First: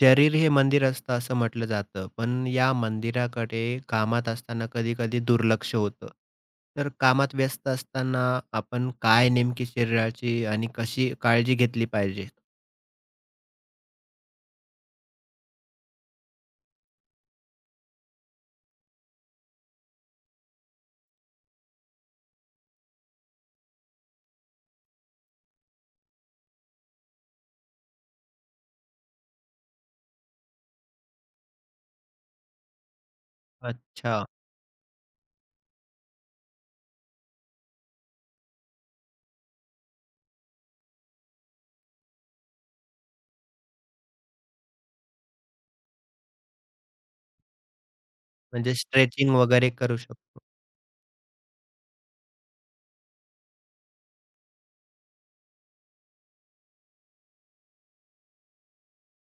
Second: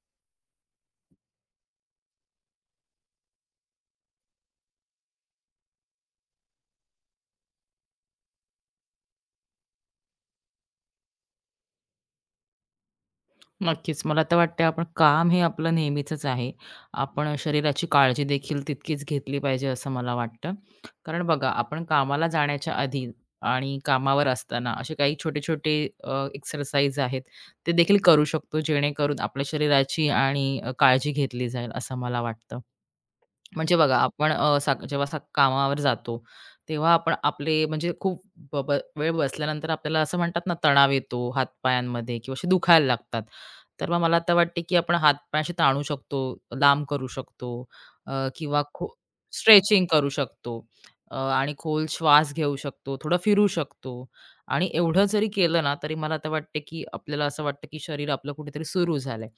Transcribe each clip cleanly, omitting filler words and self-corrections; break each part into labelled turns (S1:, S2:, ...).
S1: शरीर हे मंदिर असतं असं म्हटलं जातं, पण या मंदिराकडे कामात असताना कधी-कधी दुर्लक्ष होतं. तर कामात व्यस्त असताना आपण काय नेमकी शरीराची आणि कशी काळजी घेतली पाहिजे?
S2: नक्कीच. मला तर वाटतंय आपण काम हे आपलं नेहमीचंच आहे. आपण शरीराची काळजी देखील तितकीच घेतली पाहिजे असं मला वाटतं. कारण बघा आपण कामाला जाण्याच्या आधी आणि कामावर असताना असे काही छोटे-छोटे एक्सरसाइज आहेत, ते देखील करू शकतो जेणेकरून आपल्या शरीराची आणि काळजी घेतली जाईल असं मला वाटतं. म्हणजे बघा
S1: अच्छा,
S2: आपण अ, साक जेव्हा असा कामावर जातो, तेव्हा आपण आपले म्हणजे खूप ब ब वेळ बसल्यानंतर आपल्याला असं म्हणतात ना, तणाव येतो हात-पायांमध्ये किंवा असे दुखायला लागतात. तर मग मला तर वाटते, की आपण हात-पाय असे ताणू शकतो, लांब करू शकतो अ, किंवा
S1: म्हणजे
S2: खो
S1: स्ट्रेचिंग वगैरे
S2: स्ट्रेचिंग
S1: करू
S2: करू
S1: शकतो.
S2: शकतो, आणि खोल श्वास घेऊ शकतो, थोडं फिरू शकतो आणि एवढं जरी केलं ना, तरी मला आता वाटते, की आपल्याला असं वाटतं, की शरीर आपलं कुठेतरी सुरू झालंय.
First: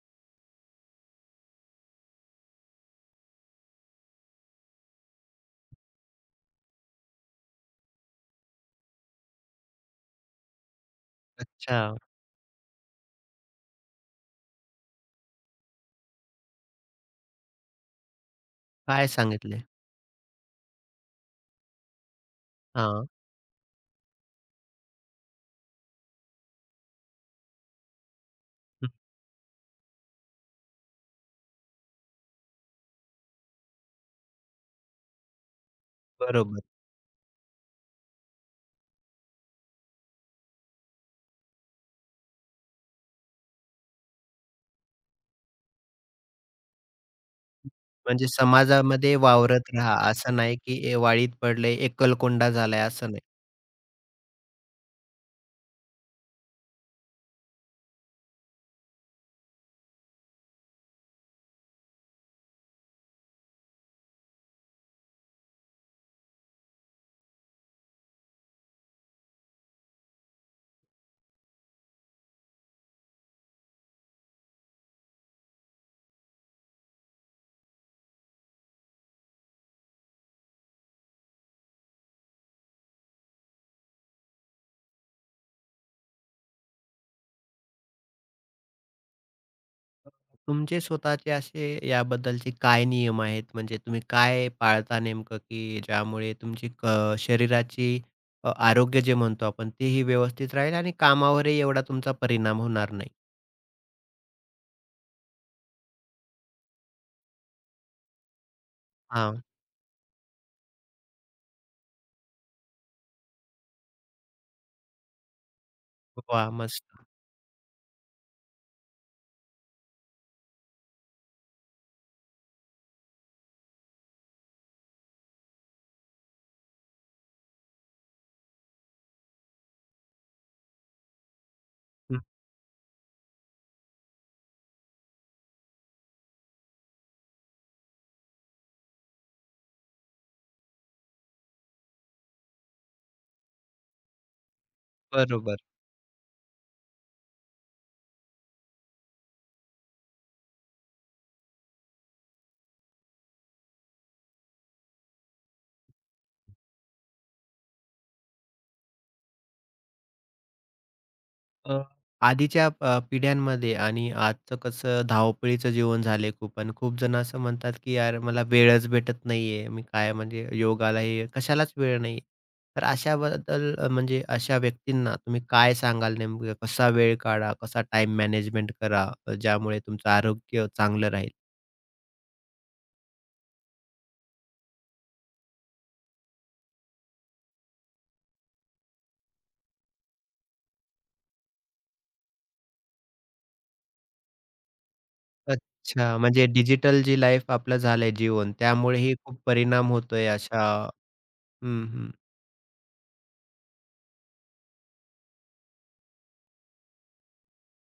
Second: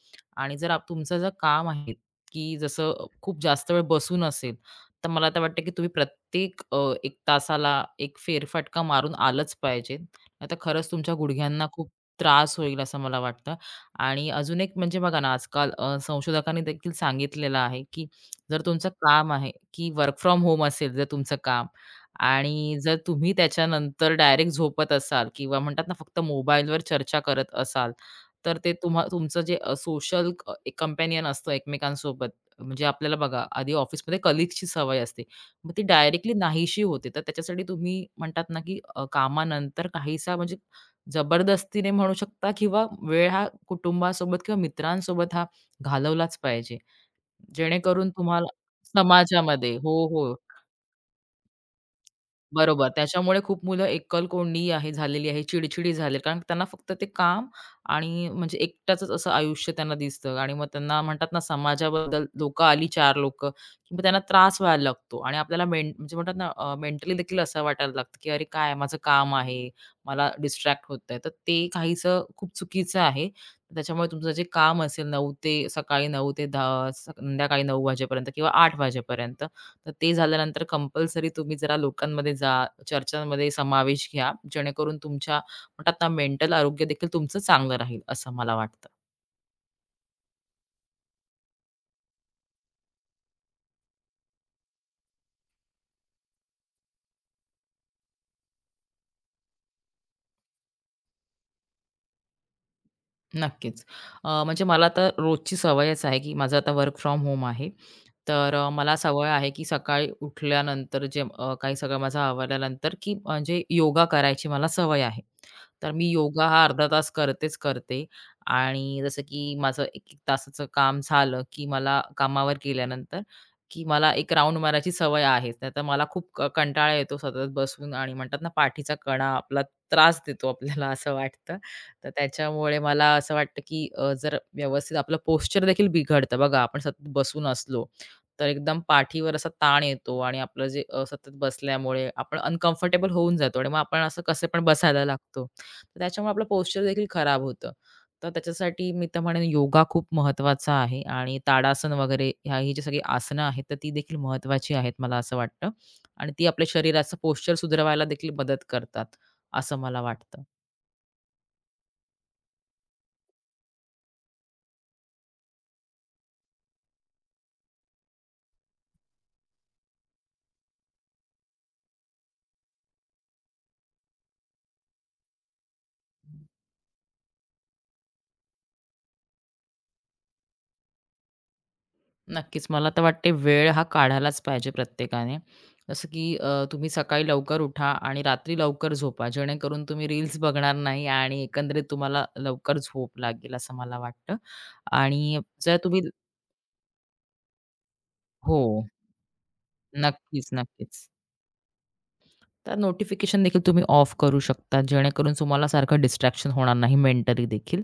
S2: आणि जर तुमचं जर काम आहे की जसं खूप जास्त वेळ बसून असेल, तर मला तर वाटतं की तुम्ही प्रत्येक 1 तासाला एक फेरफटका मारून आलंच पाहिजे. नाहीतर खरंच तुमच्या गुडघ्यांना
S1: अच्छा,
S2: खूप त्रास होईल असं मला वाटतं. आणि अजून एक म्हणजे बघा ना, आजकाल संशोधकांनी देखील सांगितलेलं आहे, की जर तुमचं
S1: काय
S2: काम आहे,
S1: सांगितले?
S2: की वर्क फ्रॉम होम असेल, जर तुमचं काम आणि जर
S1: हां,
S2: तुम्ही त्याच्यानंतर डायरेक्ट झोपत असाल किंवा म्हणतात ना, फक्त मोबाईलवर चर्चा करत असाल, तर ते
S1: हं,
S2: तुमचं जे सोशल एक कंपॅनियन असतं एकमेकांसोबत, म्हणजे आपल्याला बघा आधी ऑफिसमध्ये कलीग्सची सवय असते. मग ती डायरेक्टली
S1: बरोबर.
S2: नाहीशी होते. तर त्याच्यासाठी तुम्ही म्हणतात ना, की कामानंतर काहीसा म्हणजे जबरदस्तीने म्हणू शकता किंवा वेळ हा कुटुंबासोबत किंवा मित्रांसोबत हा घालवलाच पाहिजे. जेणेकरून
S1: म्हणजे
S2: तुम्हाला
S1: समाजामध्ये वावरत
S2: समाजामध्ये
S1: राहा,
S2: हो, हो.
S1: असं नाही की वाळीत पडले, एकलकोंडा झालाय
S2: बरोबर.
S1: असं नाही.
S2: त्याच्यामुळे खूप मुलं एकलकोंडी आहे झालेली आहे, चिडचिडी झाली आहे. कारण त्यांना फक्त ते काम आणि म्हणजे एकट्याचंच असं आयुष्य त्यांना दिसतं आणि मग त्यांना म्हणतात ना समाजाबद्दल लोकं आली चार लोक, की मग त्यांना त्रास व्हायला लागतो आणि आपल्याला म्हणजे म्हणतात ना मेंटली देखील असं वाटायला लागतं, की "अरे काय माझं काम आहे, मला डिस्ट्रॅक्ट होतंय." तर ते काहीसं खूप चुकीचं आहे. त्याच्यामुळे तुमचं जे काम असेल 9 ते सकाळी 9 ते 10, संध्याकाळी 9 वाजेपर्यंत किंवा 8 वाजेपर्यंत, तर ते झाल्यानंतर कंपल्सरी तुम्ही जरा लोकांमध्ये जा, चर्चांमध्ये समावेश घ्या, जेणेकरून तुमच्या म्हणतात ना मेंटल आरोग्य देखील तुमचं चांगलं राहील, असं मला वाटतं.
S1: तुमचे स्वतःचे असे याबद्दलचे काय नियम आहेत? म्हणजे तुम्ही काय पाळता नेमकं, की ज्यामुळे तुमची शरीराची आरोग्य जे म्हणतो आपण तेही व्यवस्थित राहील आणि कामावरही एवढा तुमचा परिणाम होणार नाही?
S2: नक्कीच. म्हणजे मला तर रोजची सवयच आहे, की माझं आता वर्क फ्रॉम होम आहे. तर मला सवय
S1: हां.
S2: आहे, की सकाळी उठल्यानंतर जे काही सगळं माझं आवरल्यानंतर, की म्हणजे योगा करायची मला सवय आहे. तर मी योगा
S1: वाह!
S2: हा
S1: मस्त.
S2: अर्धा तास करतेच करते आणि जसं की माझं 1-1 तासाचं काम झालं, की मला कामावर गेल्यानंतर, की मला एक राउंड मारायची सवय आहे. नाहीतर मला खूप कंटाळा येतो सतत बसून आणि म्हणतात ना, पाठीचा कणा आपला त्रास देतो आपल्याला असं वाटतं. तर
S1: हं.
S2: त्याच्यामुळे मला असं वाटतं, की जर व्यवस्थित आपलं पोश्चर देखील बिघडतं बघा, आपण सतत बसून असलो, तर एकदम पाठीवर असा ताण येतो आणि आपलं जे सतत बसल्यामुळे आपण अनकम्फर्टेबल होऊन जातो आणि मग आपण असं कसे पण बसायला लागतो.
S1: बरोबर.
S2: तर त्याच्यामुळे आपलं पोस्चर देखील खराब होतं. तर त्याच्यासाठी मी तर म्हणेन योगा खूप महत्त्वाचा आहे आणि ताडासन वगैरे ह्या ही जी सगळी आसनं आहेत, तर ती देखील महत्त्वाची आहेत मला असं वाटतं आणि ती आपल्या शरीराचं पोश्चर सुधारवायला देखील मदत करतात, असं मला वाटतं.
S1: अ, आधीच्या पिढ्यांमध्ये आणि आजचं कसं धावपळीचं जीवन झालंय खूप आणि खूप जण असं म्हणतात, की "यार मला वेळच भेटत नाहीये. मी काय म्हणजे योगाला हे कशालाच वेळ नाही." तर अशाबद्दल म्हणजे अशा व्यक्तींना तुम्ही काय सांगाल नेमकं कसा वेळ काढा, कसा टाईम मॅनेजमेंट करा, ज्यामुळे तुमचं आरोग्य चांगलं राहील?
S2: नक्कीच. मला तर वाटते वेळ हा काढायलाच पाहिजे प्रत्येकाने. जसं की तुम्ही सकाळी लवकर उठा आणि रात्री लवकर झोपा. जेणेकरून तुम्ही रील्स बघणार नाही आणि एकंदरीत तुम्हाला लवकर झोप लागेल असं मला वाटतं. आणि जर तुम्ही
S1: अच्छा, म्हणजे डिजिटल जी लाईफ आपलं झालंय जीवन
S2: हो.
S1: त्यामुळेही खूप परिणाम होतोय
S2: नक्कीच,
S1: अशा.
S2: नक्कीच.
S1: हं, हं.
S2: तर नोटिफिकेशन देखील तुम्ही ऑफ करू शकता, जेणेकरून तुम्हाला सारखं डिस्ट्रॅक्शन होणार नाही मेंटली देखील.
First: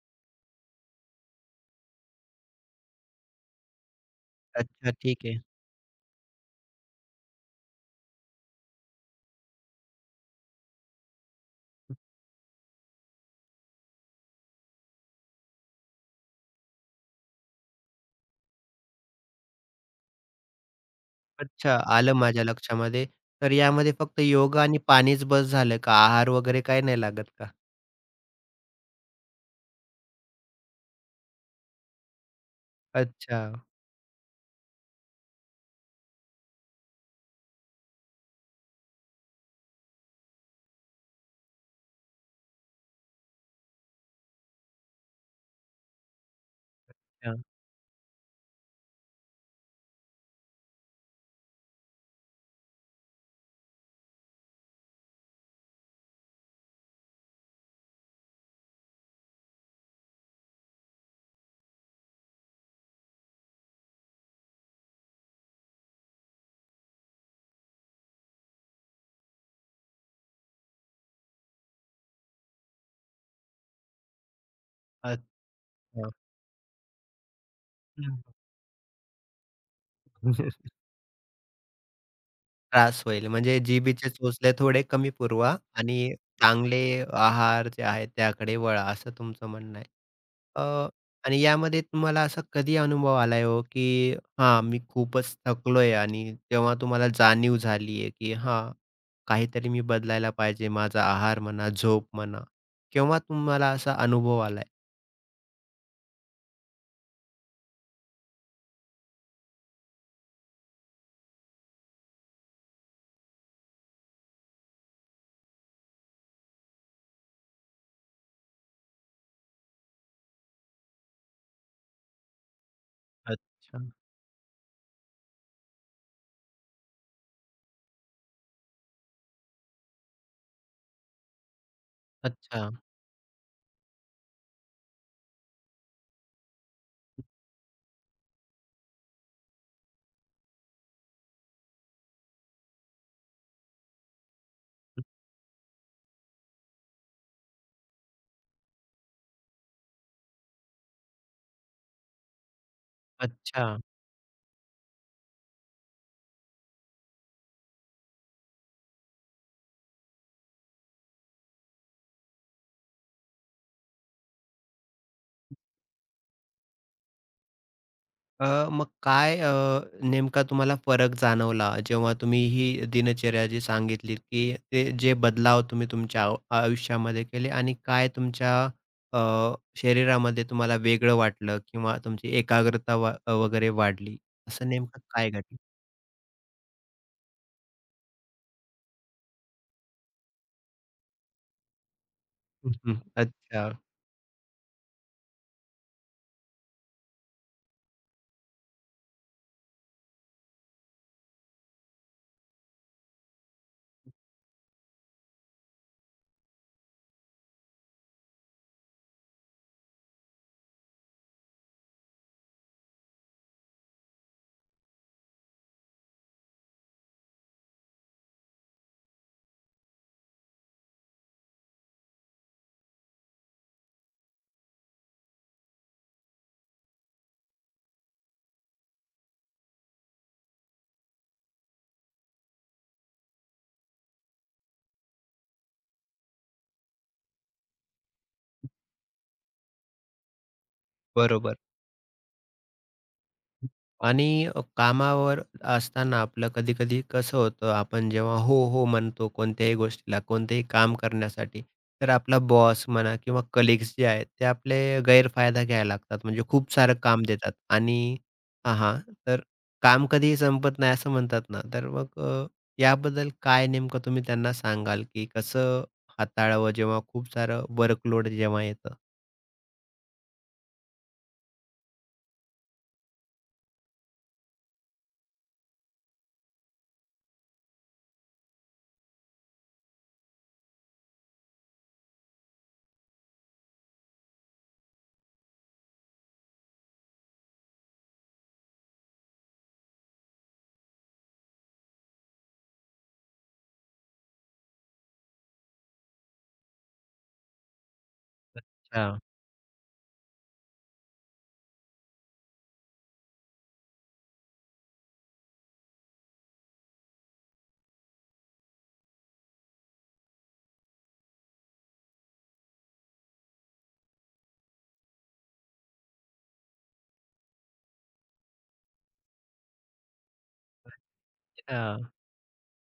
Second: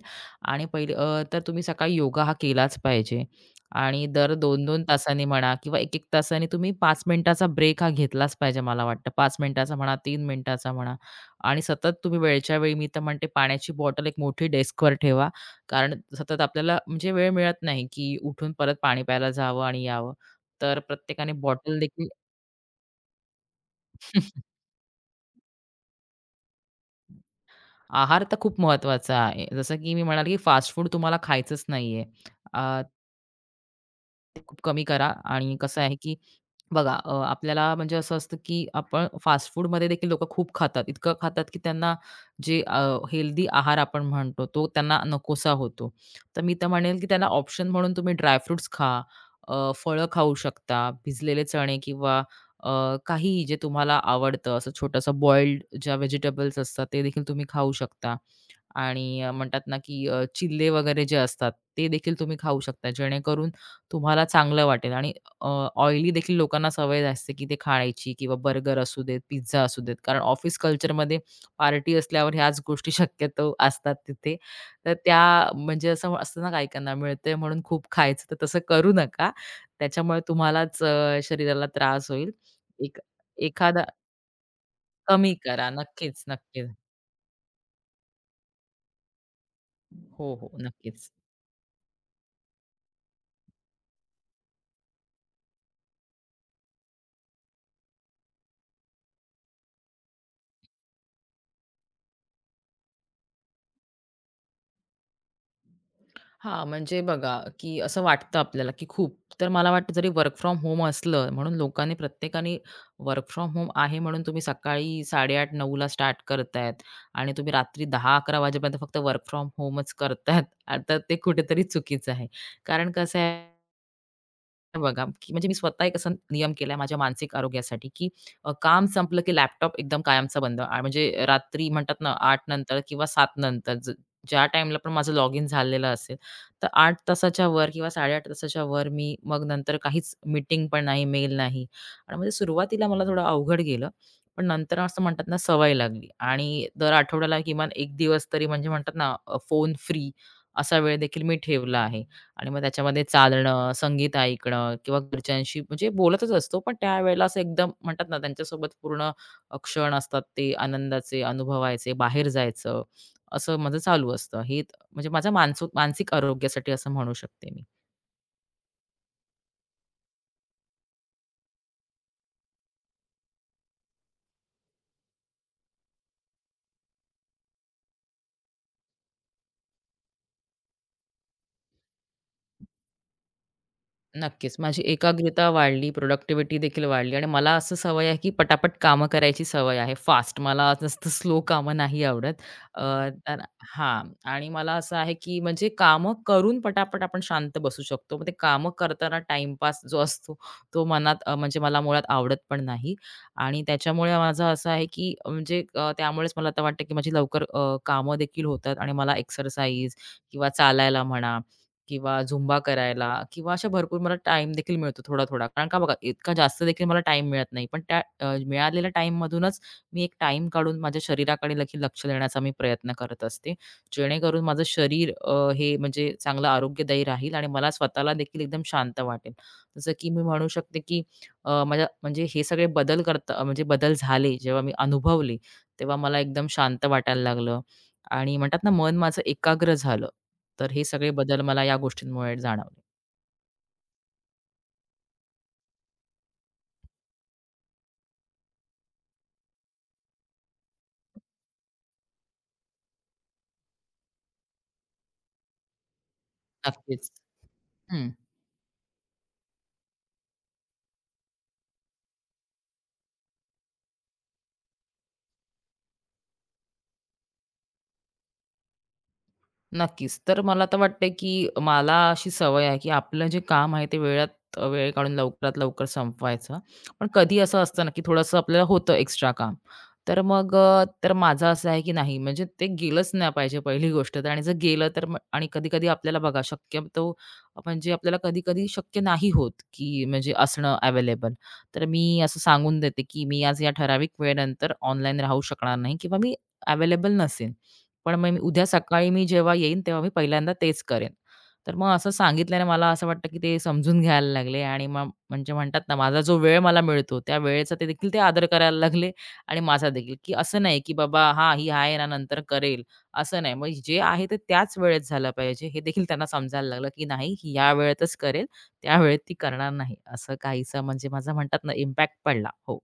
S2: आणि पहिले तर तुम्ही सकाळी योगा हा केलाच पाहिजे आणि दर दोन-दोन 2
S1: अच्छा,
S2: तासांनी
S1: ठीक आहे.
S2: म्हणा किंवा एक एक तासांनी तुम्ही 5 मिनिटाचा ब्रेक हा घेतलाच पाहिजे मला वाटतं. 5 मिनिटाचा म्हणा, 3 मिनिटाचा म्हणा. आणि सतत तुम्ही वेळच्या वेळी मी तर म्हणते पाण्याची बॉटल एक मोठी डेस्कवर ठेवा. कारण सतत आपल्याला म्हणजे वेळ मिळत नाही, की उठून परत पाणी प्यायला जावं आणि यावं. तर प्रत्येकाने
S1: अच्छा,
S2: बॉटल देखील
S1: आलं माझ्या लक्षामध्ये. तर यामध्ये फक्त योगा आणि पाणीच बस झालं का? आहार वगैरे काही नाही लागत का?
S2: आहार तर खूप महत्त्वाचा आहे. जसं की मी म्हणाले, की फास्ट फूड तुम्हाला खायचंच नाहीये. अ,
S1: अच्छा,
S2: ते खूप कमी करा आणि कसं आहे, की बघा आपल्याला म्हणजे असं असतं, की आपण फास्ट फूडमध्ये देखील लोकं खूप खातात. इतकं खातात, की त्यांना जे हेल्दी आहार आपण म्हणतो, तो त्यांना नकोसा होतो. तर मी तर म्हणेल, की त्याला
S1: हां,
S2: ऑप्शन म्हणून तुम्ही ड्राय खा, फळं खाऊ शकता, भिजलेले चणे किंवा अ, काहीही जे तुम्हाला आवडतं, असं छोटंसं बॉइल्ड ज्या व्हेजिटेबल्स असतात, ते देखील तुम्ही खाऊ शकता. आणि म्हणतात ना, की चिल्ले वगैरे जे असतात, ते देखील तुम्ही खाऊ शकता. जेणेकरून तुम्हाला चांगलं वाटेल आणि अ, ऑइली देखील लोकांना सवय असते, की ते खाण्याची किंवा बर्गर असू देत, पिझ्झा असू देत. कारण ऑफिस कल्चरमध्ये पार्टी असल्यावर ह्याच गोष्टी शक्यतो असतात तिथे. तर त्या म्हणजे असं
S1: अच्छा.
S2: असतं ना, काही मिळतंय म्हणून खूप खायचं,
S1: हं.
S2: तर तसं करू नका. त्याच्यामुळे तुम्हालाच शरीराला त्रास होईल. एक
S1: त्रास होईल म्हणजे
S2: एखादा
S1: जिभेचे चोचले थोडे कमी
S2: कमी
S1: पुरवा
S2: करा.
S1: आणि
S2: नक्कीच, नक्कीच.
S1: चांगले आहार जे आहेत त्याकडे वळा, असं तुमचं म्हणणं आहे.
S2: हो, हो.
S1: अ,
S2: नक्कीच.
S1: आणि यामध्ये तुम्हाला असा कधी अनुभव आलाय हो, की हां, मी खूपच थकलोय आणि तेव्हा तुम्हाला जाणीव झालीये, की हां, काहीतरी मी बदलायला पाहिजे, माझा आहार म्हणा, झोप म्हणा. केव्हा तुम्हाला असा अनुभव आलाय?
S2: हां, म्हणजे बघा, की असं वाटतं आपल्याला, की खूप तर मला वाटतं जरी वर्क फ्रॉम होम असलं म्हणून लोकांनी प्रत्येकाने वर्क फ्रॉम होम आहे म्हणून तुम्ही सकाळी 8:30-9:00 ला स्टार्ट करतायत आणि तुम्ही रात्री 10-11 वाजेपर्यंत फक्त वर्क फ्रॉम होमच करतायत. आता ते कुठेतरी चुकीचं आहे. कारण कसं आहे
S1: अच्छा,
S2: बघा, की म्हणजे मी स्वतः एक असा नियम केलाय माझ्या मानसिक आरोग्यासाठी, की काम संपलं की लॅपटॉप एकदम कायमचा बंद. म्हणजे रात्री म्हणतात ना 8
S1: अच्छा,
S2: नंतर किंवा सात नंतर ज्या टाईमला पण माझं लॉग इन झालेलं असेल, तर 8 तासाच्या वर किंवा 8.30 तासाच्या वर मी मग नंतर काहीच मीटिंग पण नाही, मेल नाही. आणि म्हणजे सुरुवातीला मला थोडं अवघड गेलं. पण नंतर असं म्हणतात ना सवय लागली आणि दर आठवड्याला किमान 1 दिवस तरी म्हणजे म्हणतात ना फोन फ्री असा वेळ देखील मी ठेवला आहे. आणि मग त्याच्यामध्ये
S1: अच्छा.
S2: चालणं, संगीत ऐकणं किंवा घरच्यांशी म्हणजे बोलतच असतो, पण त्यावेळेला असं एकदम म्हणतात ना, त्यांच्यासोबत पूर्ण क्षण असतात ते आनंदाचे, अनुभवायचे, बाहेर जायचं, असं माझं चालू असतं. म्हणजे माझ्या मानसिक आरोग्यासाठी असं म्हणू शकते मी.
S1: अ, मग काय नेमका तुम्हाला फरक जाणवला जेव्हा तुम्ही ही दिनचर्या जी सांगितली, की ते जे बदलाव तुम्ही तुमच्या आयुष्यामध्ये केले आणि काय तुमच्या अ, शरीरामध्ये तुम्हाला वेगळं वाटलं किंवा तुमची एकाग्रता वगैरे वाढली,
S2: नक्कीच.
S1: असं
S2: माझी
S1: नेमकं काय
S2: एकाग्रता
S1: घडलं?
S2: वाढली, प्रॉडक्टिव्हिटी देखील वाढली आणि मला असं सवय आहे, की पटापट कामं करायची सवय आहे फास्ट. मला जास्त स्लो कामं नाही आवडत.
S1: हं,
S2: अ, तर
S1: अच्छा,
S2: हां. आणि मला असं आहे, की म्हणजे कामं करून पटापट आपण शांत बसू शकतो. मग ते कामं करताना टाईमपास जो असतो, तो मनात म्हणजे मला मुळात आवडत पण नाही. आणि त्याच्यामुळे माझं असं आहे, की म्हणजे त्यामुळेच मला आता वाटतं, की माझी लवकर कामं देखील होतात आणि मला एक्सरसाइज किंवा चालायला म्हणा किंवा झुंबा करायला किंवा अशा भरपूर मला टाइम देखील मिळतो थोडा-थोडा. कारण का बघा इतका जास्त देखील मला टाईम मिळत नाही. पण त्या मिळालेल्या टाईममधूनच मी एक टाइम काढून माझ्या शरीराकडे देखील लक्ष देण्याचा मी प्रयत्न करत असते. जेणेकरून माझं शरीर हे म्हणजे चांगलं आरोग्यदायी राहील आणि मला स्वतःला देखील एकदम शांत वाटेल. जसं की मी म्हणू शकते की माझ्या म्हणजे हे सगळे बदल करता म्हणजे बदल झाले जेव्हा मी अनुभवले, तेव्हा मला एकदम शांत वाटायला लागलं आणि म्हणतात ना मन माझं एकाग्र झालं. तर हे सगळे बदल
S1: बरोबर.
S2: मला या गोष्टींमुळे जाणवले.
S1: आणि कामावर असताना आपलं कधी-कधी कसं होतं, आपण जेव्हा हो, हो म्हणतो कोणत्याही गोष्टीला, कोणतेही काम करण्यासाठी, तर आपला बॉस म्हणा किंवा कलीग्स जे आहेत, ते आपले गैरफायदा घ्यायला लागतात. म्हणजे खूप सारं
S2: नक्कीच.
S1: काम देतात
S2: हं.
S1: आणि हां, हां. तर काम कधीही संपत नाही असं म्हणतात ना, तर मग याबद्दल काय नेमकं तुम्ही त्यांना सांगाल, की कसं हाताळावं जेव्हा खूप सारं वर्कलोड जेव्हा येतं?
S2: नक्कीच. तर मला तर वाटतंय, की मला अशी सवय आहे, की आपलं जे काम आहे ते वेळात वेळ काढून लवकरात लवकर संपवायचं. पण कधी असं असतं ना, की थोडंसं आपल्याला होतं एक्स्ट्रा काम. तर मग तर माझं असं आहे, की नाही म्हणजे ते गेलंच नाही पाहिजे पहिली गोष्ट तर आणि जर गेलं तर मग आणि कधी-कधी आपल्याला बघा शक्यतो म्हणजे आपल्याला कधी-कधी शक्य नाही होत, की म्हणजे असणं अवेलेबल. तर मी असं सांगून देते, की मी आज या ठराविक वेळेनंतर ऑनलाईन राहू शकणार नाही किंवा मी अवेलेबल नसेन. पण मग मी उद्या
S1: अच्छा,
S2: सकाळी मी जेव्हा येईन तेव्हा मी पहिल्यांदा तेच करेन. तर मग असं सांगितल्याने मला असं वाटतं, की ते समजून घ्यायला लागले आणि मग म्हणजे म्हणतात ना, माझा जो वेळ मला मिळतो त्या वेळेचा ते देखील ते आदर करायला लागले आणि माझा देखील, की असं नाही, की बाबा हां, ही आहे ना नंतर करेल, असं नाही. मग जे आहे ते त्याच वेळेत झालं पाहिजे हे देखील त्यांना समजायला लागलं, की नाही ही या वेळेतच करेल, त्यावेळेत ती करणार नाही. असं काहीसं म्हणजे माझा म्हणतात ना
S1: अच्छा.
S2: इम्पॅक्ट पडला. हो.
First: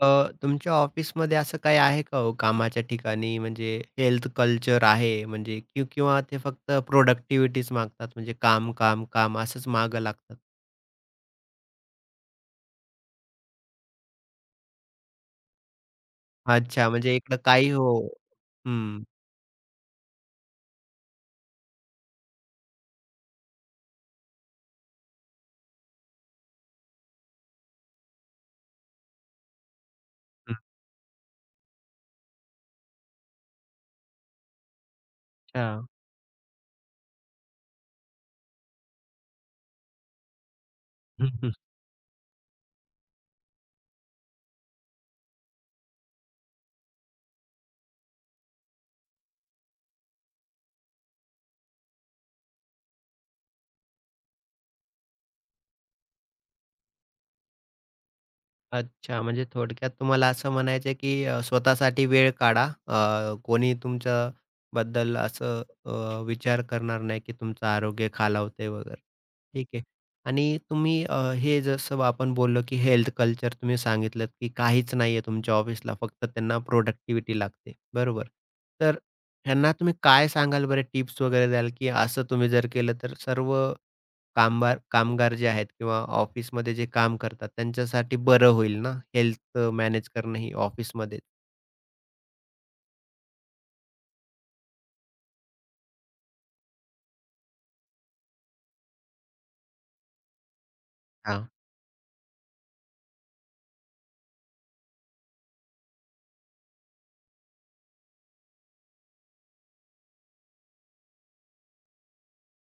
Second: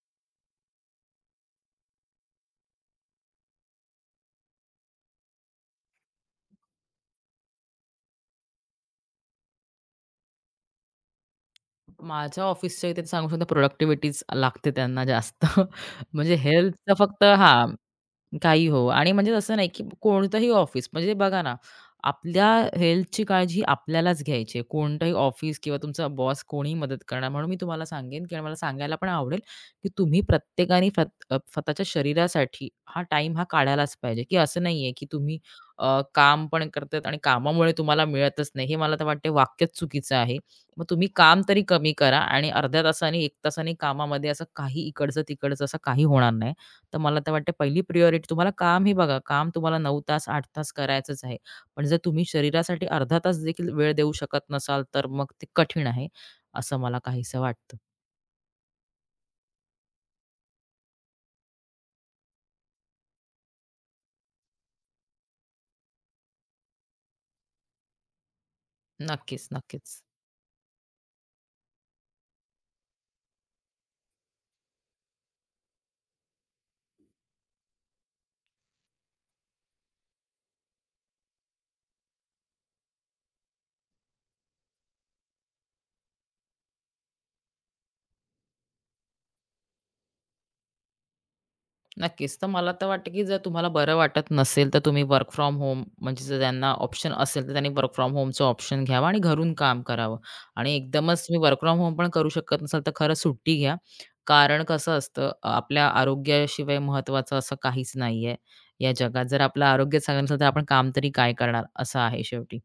S1: अ, तुमच्या ऑफिसमध्ये असं काही आहे का हो कामाच्या ठिकाणी म्हणजे हेल्थ कल्चर आहे म्हणजे किंवा ते फक्त प्रोडक्टिव्हिटीच मागतात म्हणजे काम, काम, काम असंच मागं लागतात?
S2: माझ्या ऑफिसच्या इथे सांगू शकतो प्रॉडक्टिव्हिटीच लागते त्यांना जास्त. म्हणजे
S1: अच्छा,
S2: हेल्थचं
S1: म्हणजे
S2: फक्त
S1: इकडं
S2: हां,
S1: काही हो.
S2: काही हो
S1: हं,
S2: आणि म्हणजे असं नाही, की कोणतंही ऑफिस म्हणजे बघा ना, आपल्या हेल्थची काळजी आपल्यालाच घ्यायची आहे. कोणतंही ऑफिस किंवा तुमचा बॉस कोणीही मदत करणार. म्हणून मी तुम्हाला सांगेन किंवा मला सांगायला पण आवडेल, की तुम्ही प्रत्येकाने स्वतःच्या शरीरासाठी हा टाईम हा काढायलाच पाहिजे, की असं नाहीये, की तुम्ही
S1: अच्छा.
S2: काम पण करतात आणि कामामुळे तुम्हाला मिळतच नाही. हे मला तर वाटते वाक्यच चुकीचं आहे. मग तुम्ही काम तरी कमी करा आणि अर्ध्या तासाने, 1 तासाने कामामध्ये असं काही इकडचं-तिकडचं असं काही होणार नाही. तर मला तर वाटते पहिली प्रायोरिटी तुम्हाला काम हे बघा, काम तुम्हाला 9 तास, 8 तास करायचंच आहे. पण जर तुम्ही शरीरासाठी अर्धा तास देखील वेळ देऊ शकत नसाल, तर मग ते कठीण आहे, असं मला काहीसं वाटतं.
S1: अच्छा, म्हणजे थोडक्यात तुम्हाला असं म्हणायचं आहे, की स्वतःसाठी वेळ काढा. कोणी तुमच्याबद्दल असं विचार करणार नाही, की तुमचं आरोग्य खालावतंय वगैरे.
S2: नक्कीच,
S1: ठीक आहे.
S2: नक्कीच.
S1: आणि तुम्ही हे जसं आपण बोललो, की हेल्थ कल्चर तुम्ही सांगितलंत, की काहीच नाहीये तुमच्या ऑफिसला, फक्त त्यांना प्रोडक्टिव्हिटी लागते, बरोबर. तर ह्यांना तुम्ही काय सांगाल बरं, टिप्स वगैरे द्याल, की असं तुम्ही जर केलं तर सर्व कामगार कामगार जे आहेत किंवा ऑफिसमध्ये जे काम करतात त्यांच्यासाठी बरं होईल ना, हेल्थ मॅनेज करणं ही ऑफिसमध्येच.
S2: नक्कीच. तर मला तर वाटतं, की जर तुम्हाला बरं वाटत नसेल, तर तुम्ही वर्क फ्रॉम होम म्हणजे जर त्यांना ऑप्शन असेल, तर त्यांनी वर्क फ्रॉम होमचं ऑप्शन घ्यावा आणि घरून काम करावं. आणि एकदमच तुम्ही
S1: हां.
S2: वर्क फ्रॉम होम पण करू शकत नसाल, तर खरं सुट्टी घ्या. कारण कसं असतं, आपल्या आरोग्याशिवाय महत्त्वाचं असं काहीच नाहीये या जगात. जर आपलं आरोग्य चांगलं नसेल, तर आपण काम तरी काय करणार? असं आहे शेवटी.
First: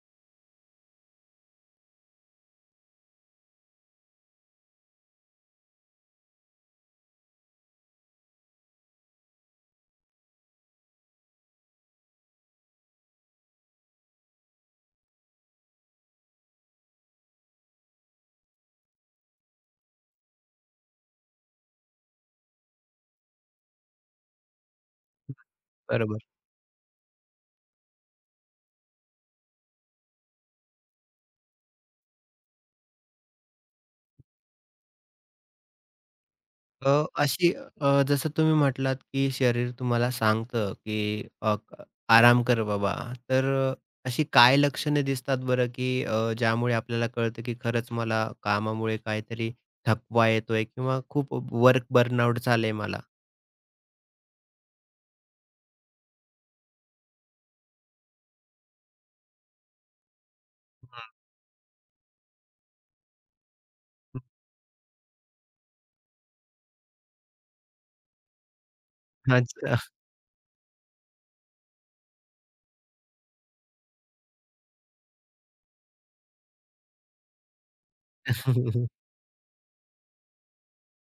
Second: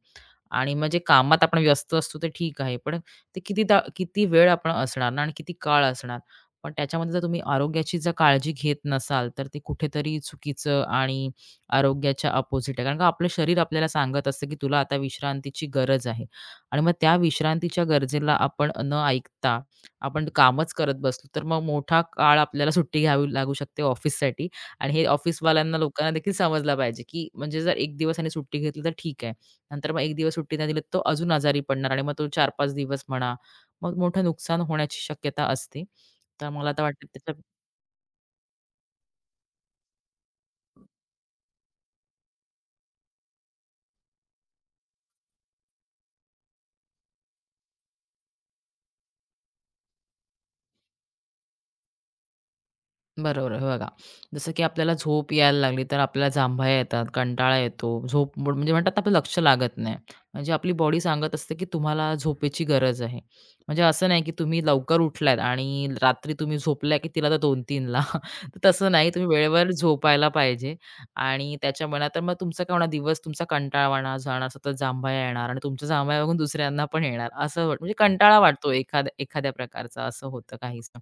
S2: आणि म्हणजे कामात आपण व्यस्त असतो ते ठीक आहे. पण ते किती किती वेळ आपण असणार ना आणि किती काळ असणार. पण त्याच्यामध्ये जर तुम्ही आरोग्याची जर काळजी घेत नसाल, तर ते कुठेतरी चुकीचं आणि आरोग्याच्या अपोझिट आहे. कारण आपलं शरीर आपल्याला सांगत असतं, की तुला आता विश्रांतीची गरज आहे. आणि मग त्या विश्रांतीच्या गरजेला आपण न ऐकता आपण कामच करत बसलो, तर मग मोठा काळ आपल्याला सुट्टी घ्यावी लागू शकते ऑफिससाठी. आणि हे ऑफिसवाल्यांना लोकांना
S1: बरोबर.
S2: देखील समजलं पाहिजे, की म्हणजे जर 1 दिवस ह्याने सुट्टी घेतली तर ठीक आहे. नंतर मग एक दिवस सुट्टी नाही दिली तर तो अजून आजारी पडणार आणि मग तो चार 5 दिवस म्हणा, मग मोठं नुकसान होण्याची शक्यता असते. तर मला आता
S1: अ,
S2: वाटतं त्याच्या
S1: अशी जसं तुम्ही म्हटलात, की शरीर तुम्हाला सांगतं, की आराम कर बाबा. तर अ, अशी काय लक्षणे दिसतात बरं, की ज्यामुळे आपल्याला कळतं, की खरंच मला कामामुळे काहीतरी थकवा येतोय किंवा खूप वर्क बर्नआउट झालंय मला?
S2: बरोबर आहे. हे बघा, जसं की आपल्याला झोप यायला लागली, तर आपल्याला जांभया येतात, कंटाळा येतो, झोप मोड म्हणजे म्हणतात ना, आपलं लक्ष लागत नाही. म्हणजे आपली बॉडी
S1: हं,
S2: सांगत असते, की तुम्हाला झोपेची गरज आहे. म्हणजे असं नाही,
S1: हं.
S2: की तुम्ही लवकर उठलात आणि रात्री तुम्ही झोपल्या, की तिला तर 2-3 तर तसं नाही, तुम्ही वेळेवर
S1: अच्छा.
S2: झोपायला पाहिजे आणि त्याच्यामुळे तर मग तुमचा काय होणार, दिवस तुमचा कंटाळवाणा जाणार, सतत जांभया येणार आणि तुमच्या जांभया बघून दुसऱ्यांना पण येणार. म्हणजे कंटाळा वाटतो एखाद्या एखाद्या प्रकारचा, असं होतं काहीसं.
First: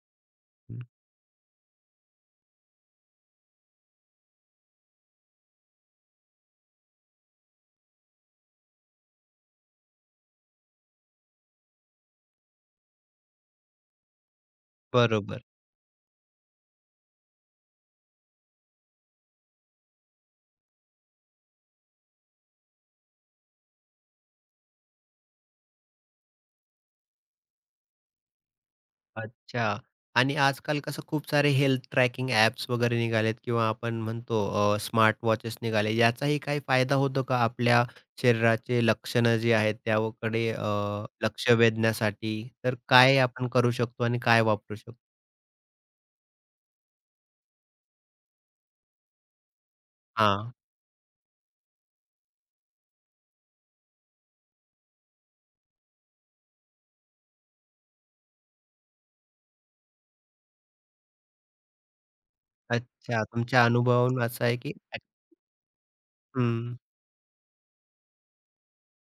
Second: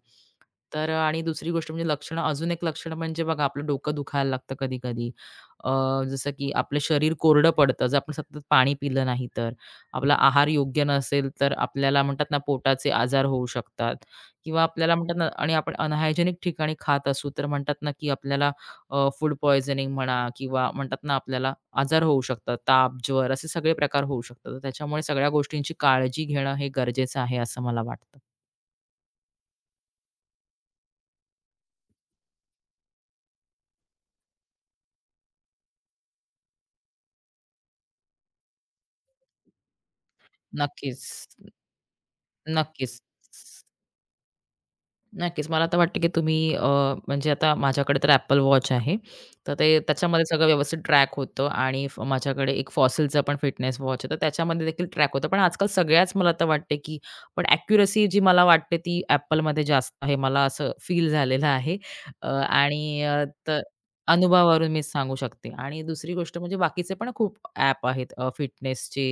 S2: तर आणि दुसरी गोष्ट म्हणजे अजून एक लक्षण म्हणजे बघा आपलं डोकं दुखायला लागतं कधी-कधी. अ, जसं की आपलं शरीर कोरडं पडतं जर आपण सतत पाणी पिलं नाही तर. आपला आहार योग्य नसेल तर आपल्याला म्हणतात ना पोटाचे आजार होऊ शकतात किंवा आपल्याला म्हणतात ना
S1: बरोबर.
S2: आणि आपण अनहायजेनिक ठिकाणी खात असू तर म्हणतात ना की आपल्याला फूड पॉइझनिंग म्हणा किंवा म्हणतात ना आपल्याला आजार होऊ शकतात. ताप, ज्वर असे सगळे प्रकार होऊ शकतात. तर त्याच्यामुळे सगळ्या गोष्टींची काळजी घेणं हे गरजेचं आहे असं मला वाटतं.
S1: अच्छा. आणि आजकाल कसं खूप सारे हेल्थ ट्रॅकिंग ॲप्स वगैरे निघालेत किंवा आपण म्हणतो स्मार्ट वॉचेस निघाले. याचाही काही फायदा होतो का आपल्या शरीराचे लक्षणं जी आहेत त्याकडे
S2: नक्कीच.
S1: लक्ष वेधण्यासाठी? तर
S2: नक्कीच.
S1: काय आपण करू शकतो आणि काय वापरू शकतो?
S2: नक्कीच. मला तर वाटतं की तुम्ही म्हणजे आता माझ्याकडे तर Apple Watch आहे. तर ते त्याच्यामध्ये सगळं
S1: हां.
S2: व्यवस्थित ट्रॅक होतं आणि माझ्याकडे एक Fossilचं पण फिटनेस वॉच आहे. तर त्याच्यामध्ये देखील ट्रॅक होतं. पण आजकाल सगळ्याच मला तर वाटते की पण ॲक्युरसी जी मला वाटते ती Appleमध्ये जास्त आहे. मला असं फील झालेलं आहे. आणि
S1: अच्छा.
S2: तर
S1: तुमच्या अनुभवावरून असं आहे
S2: अनुभवावरून
S1: की.
S2: मी सांगू शकते. आणि दुसरी गोष्ट म्हणजे
S1: हं.
S2: बाकीचे पण खूप ॲप आहेत फिटनेसचे.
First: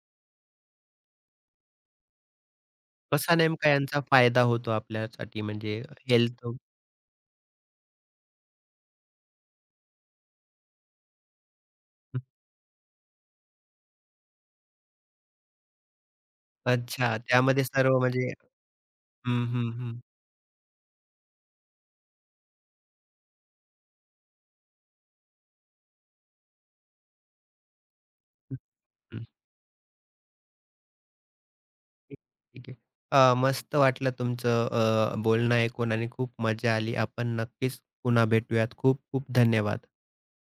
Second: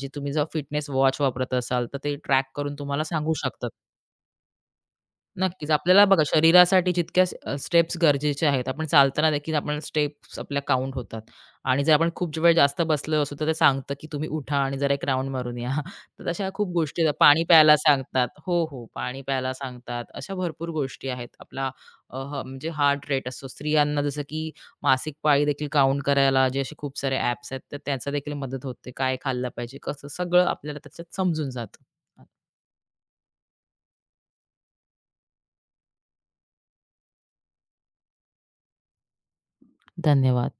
S2: जे तुम्ही जर फिटनेस वॉच वापरत असाल, तर ते ट्रॅक करून तुम्हाला सांगू
S1: कसा नेमका
S2: शकतात.
S1: यांचा फायदा होतो आपल्यासाठी
S2: नक्कीच.
S1: म्हणजे
S2: आपल्याला बघा
S1: हेल्थ.
S2: शरीरासाठी जितक्या स्टेप्स गरजेच्या आहेत. आपण चालताना देखील आपण स्टेप्स आपल्या काउंट होतात आणि जर आपण खूप वेळ जास्त बसलो असू, तर ते सांगतं, की तुम्ही उठा आणि जरा एक राउंड मारून या. तर तशा खूप गोष्टी आहेत.
S1: अच्छा.
S2: पाणी
S1: त्यामध्ये
S2: प्यायला
S1: सर्व
S2: सांगतात.
S1: म्हणजे.
S2: हो, हो. पाणी प्यायला
S1: हं.
S2: सांगतात. अशा भरपूर गोष्टी आहेत. आपला म्हणजे हार्ट रेट असतो. स्त्रियांना जसं की मासिक पाळी देखील काउंट करायला जे असे खूप सारे ॲप्स आहेत, तर त्याचा देखील
S1: हं,
S2: मदत होते. काय
S1: हं.
S2: खाल्लं पाहिजे? कसं? सगळं आपल्याला त्याच्यात समजून जातं.
S1: ठीक ठीक आहे. मस्त वाटलं तुमचं बोलणं ऐकून आणि खूप मजा आली. आपण नक्कीच पुन्हा भेटूयात. खूप खूप धन्यवाद.
S2: धन्यवाद.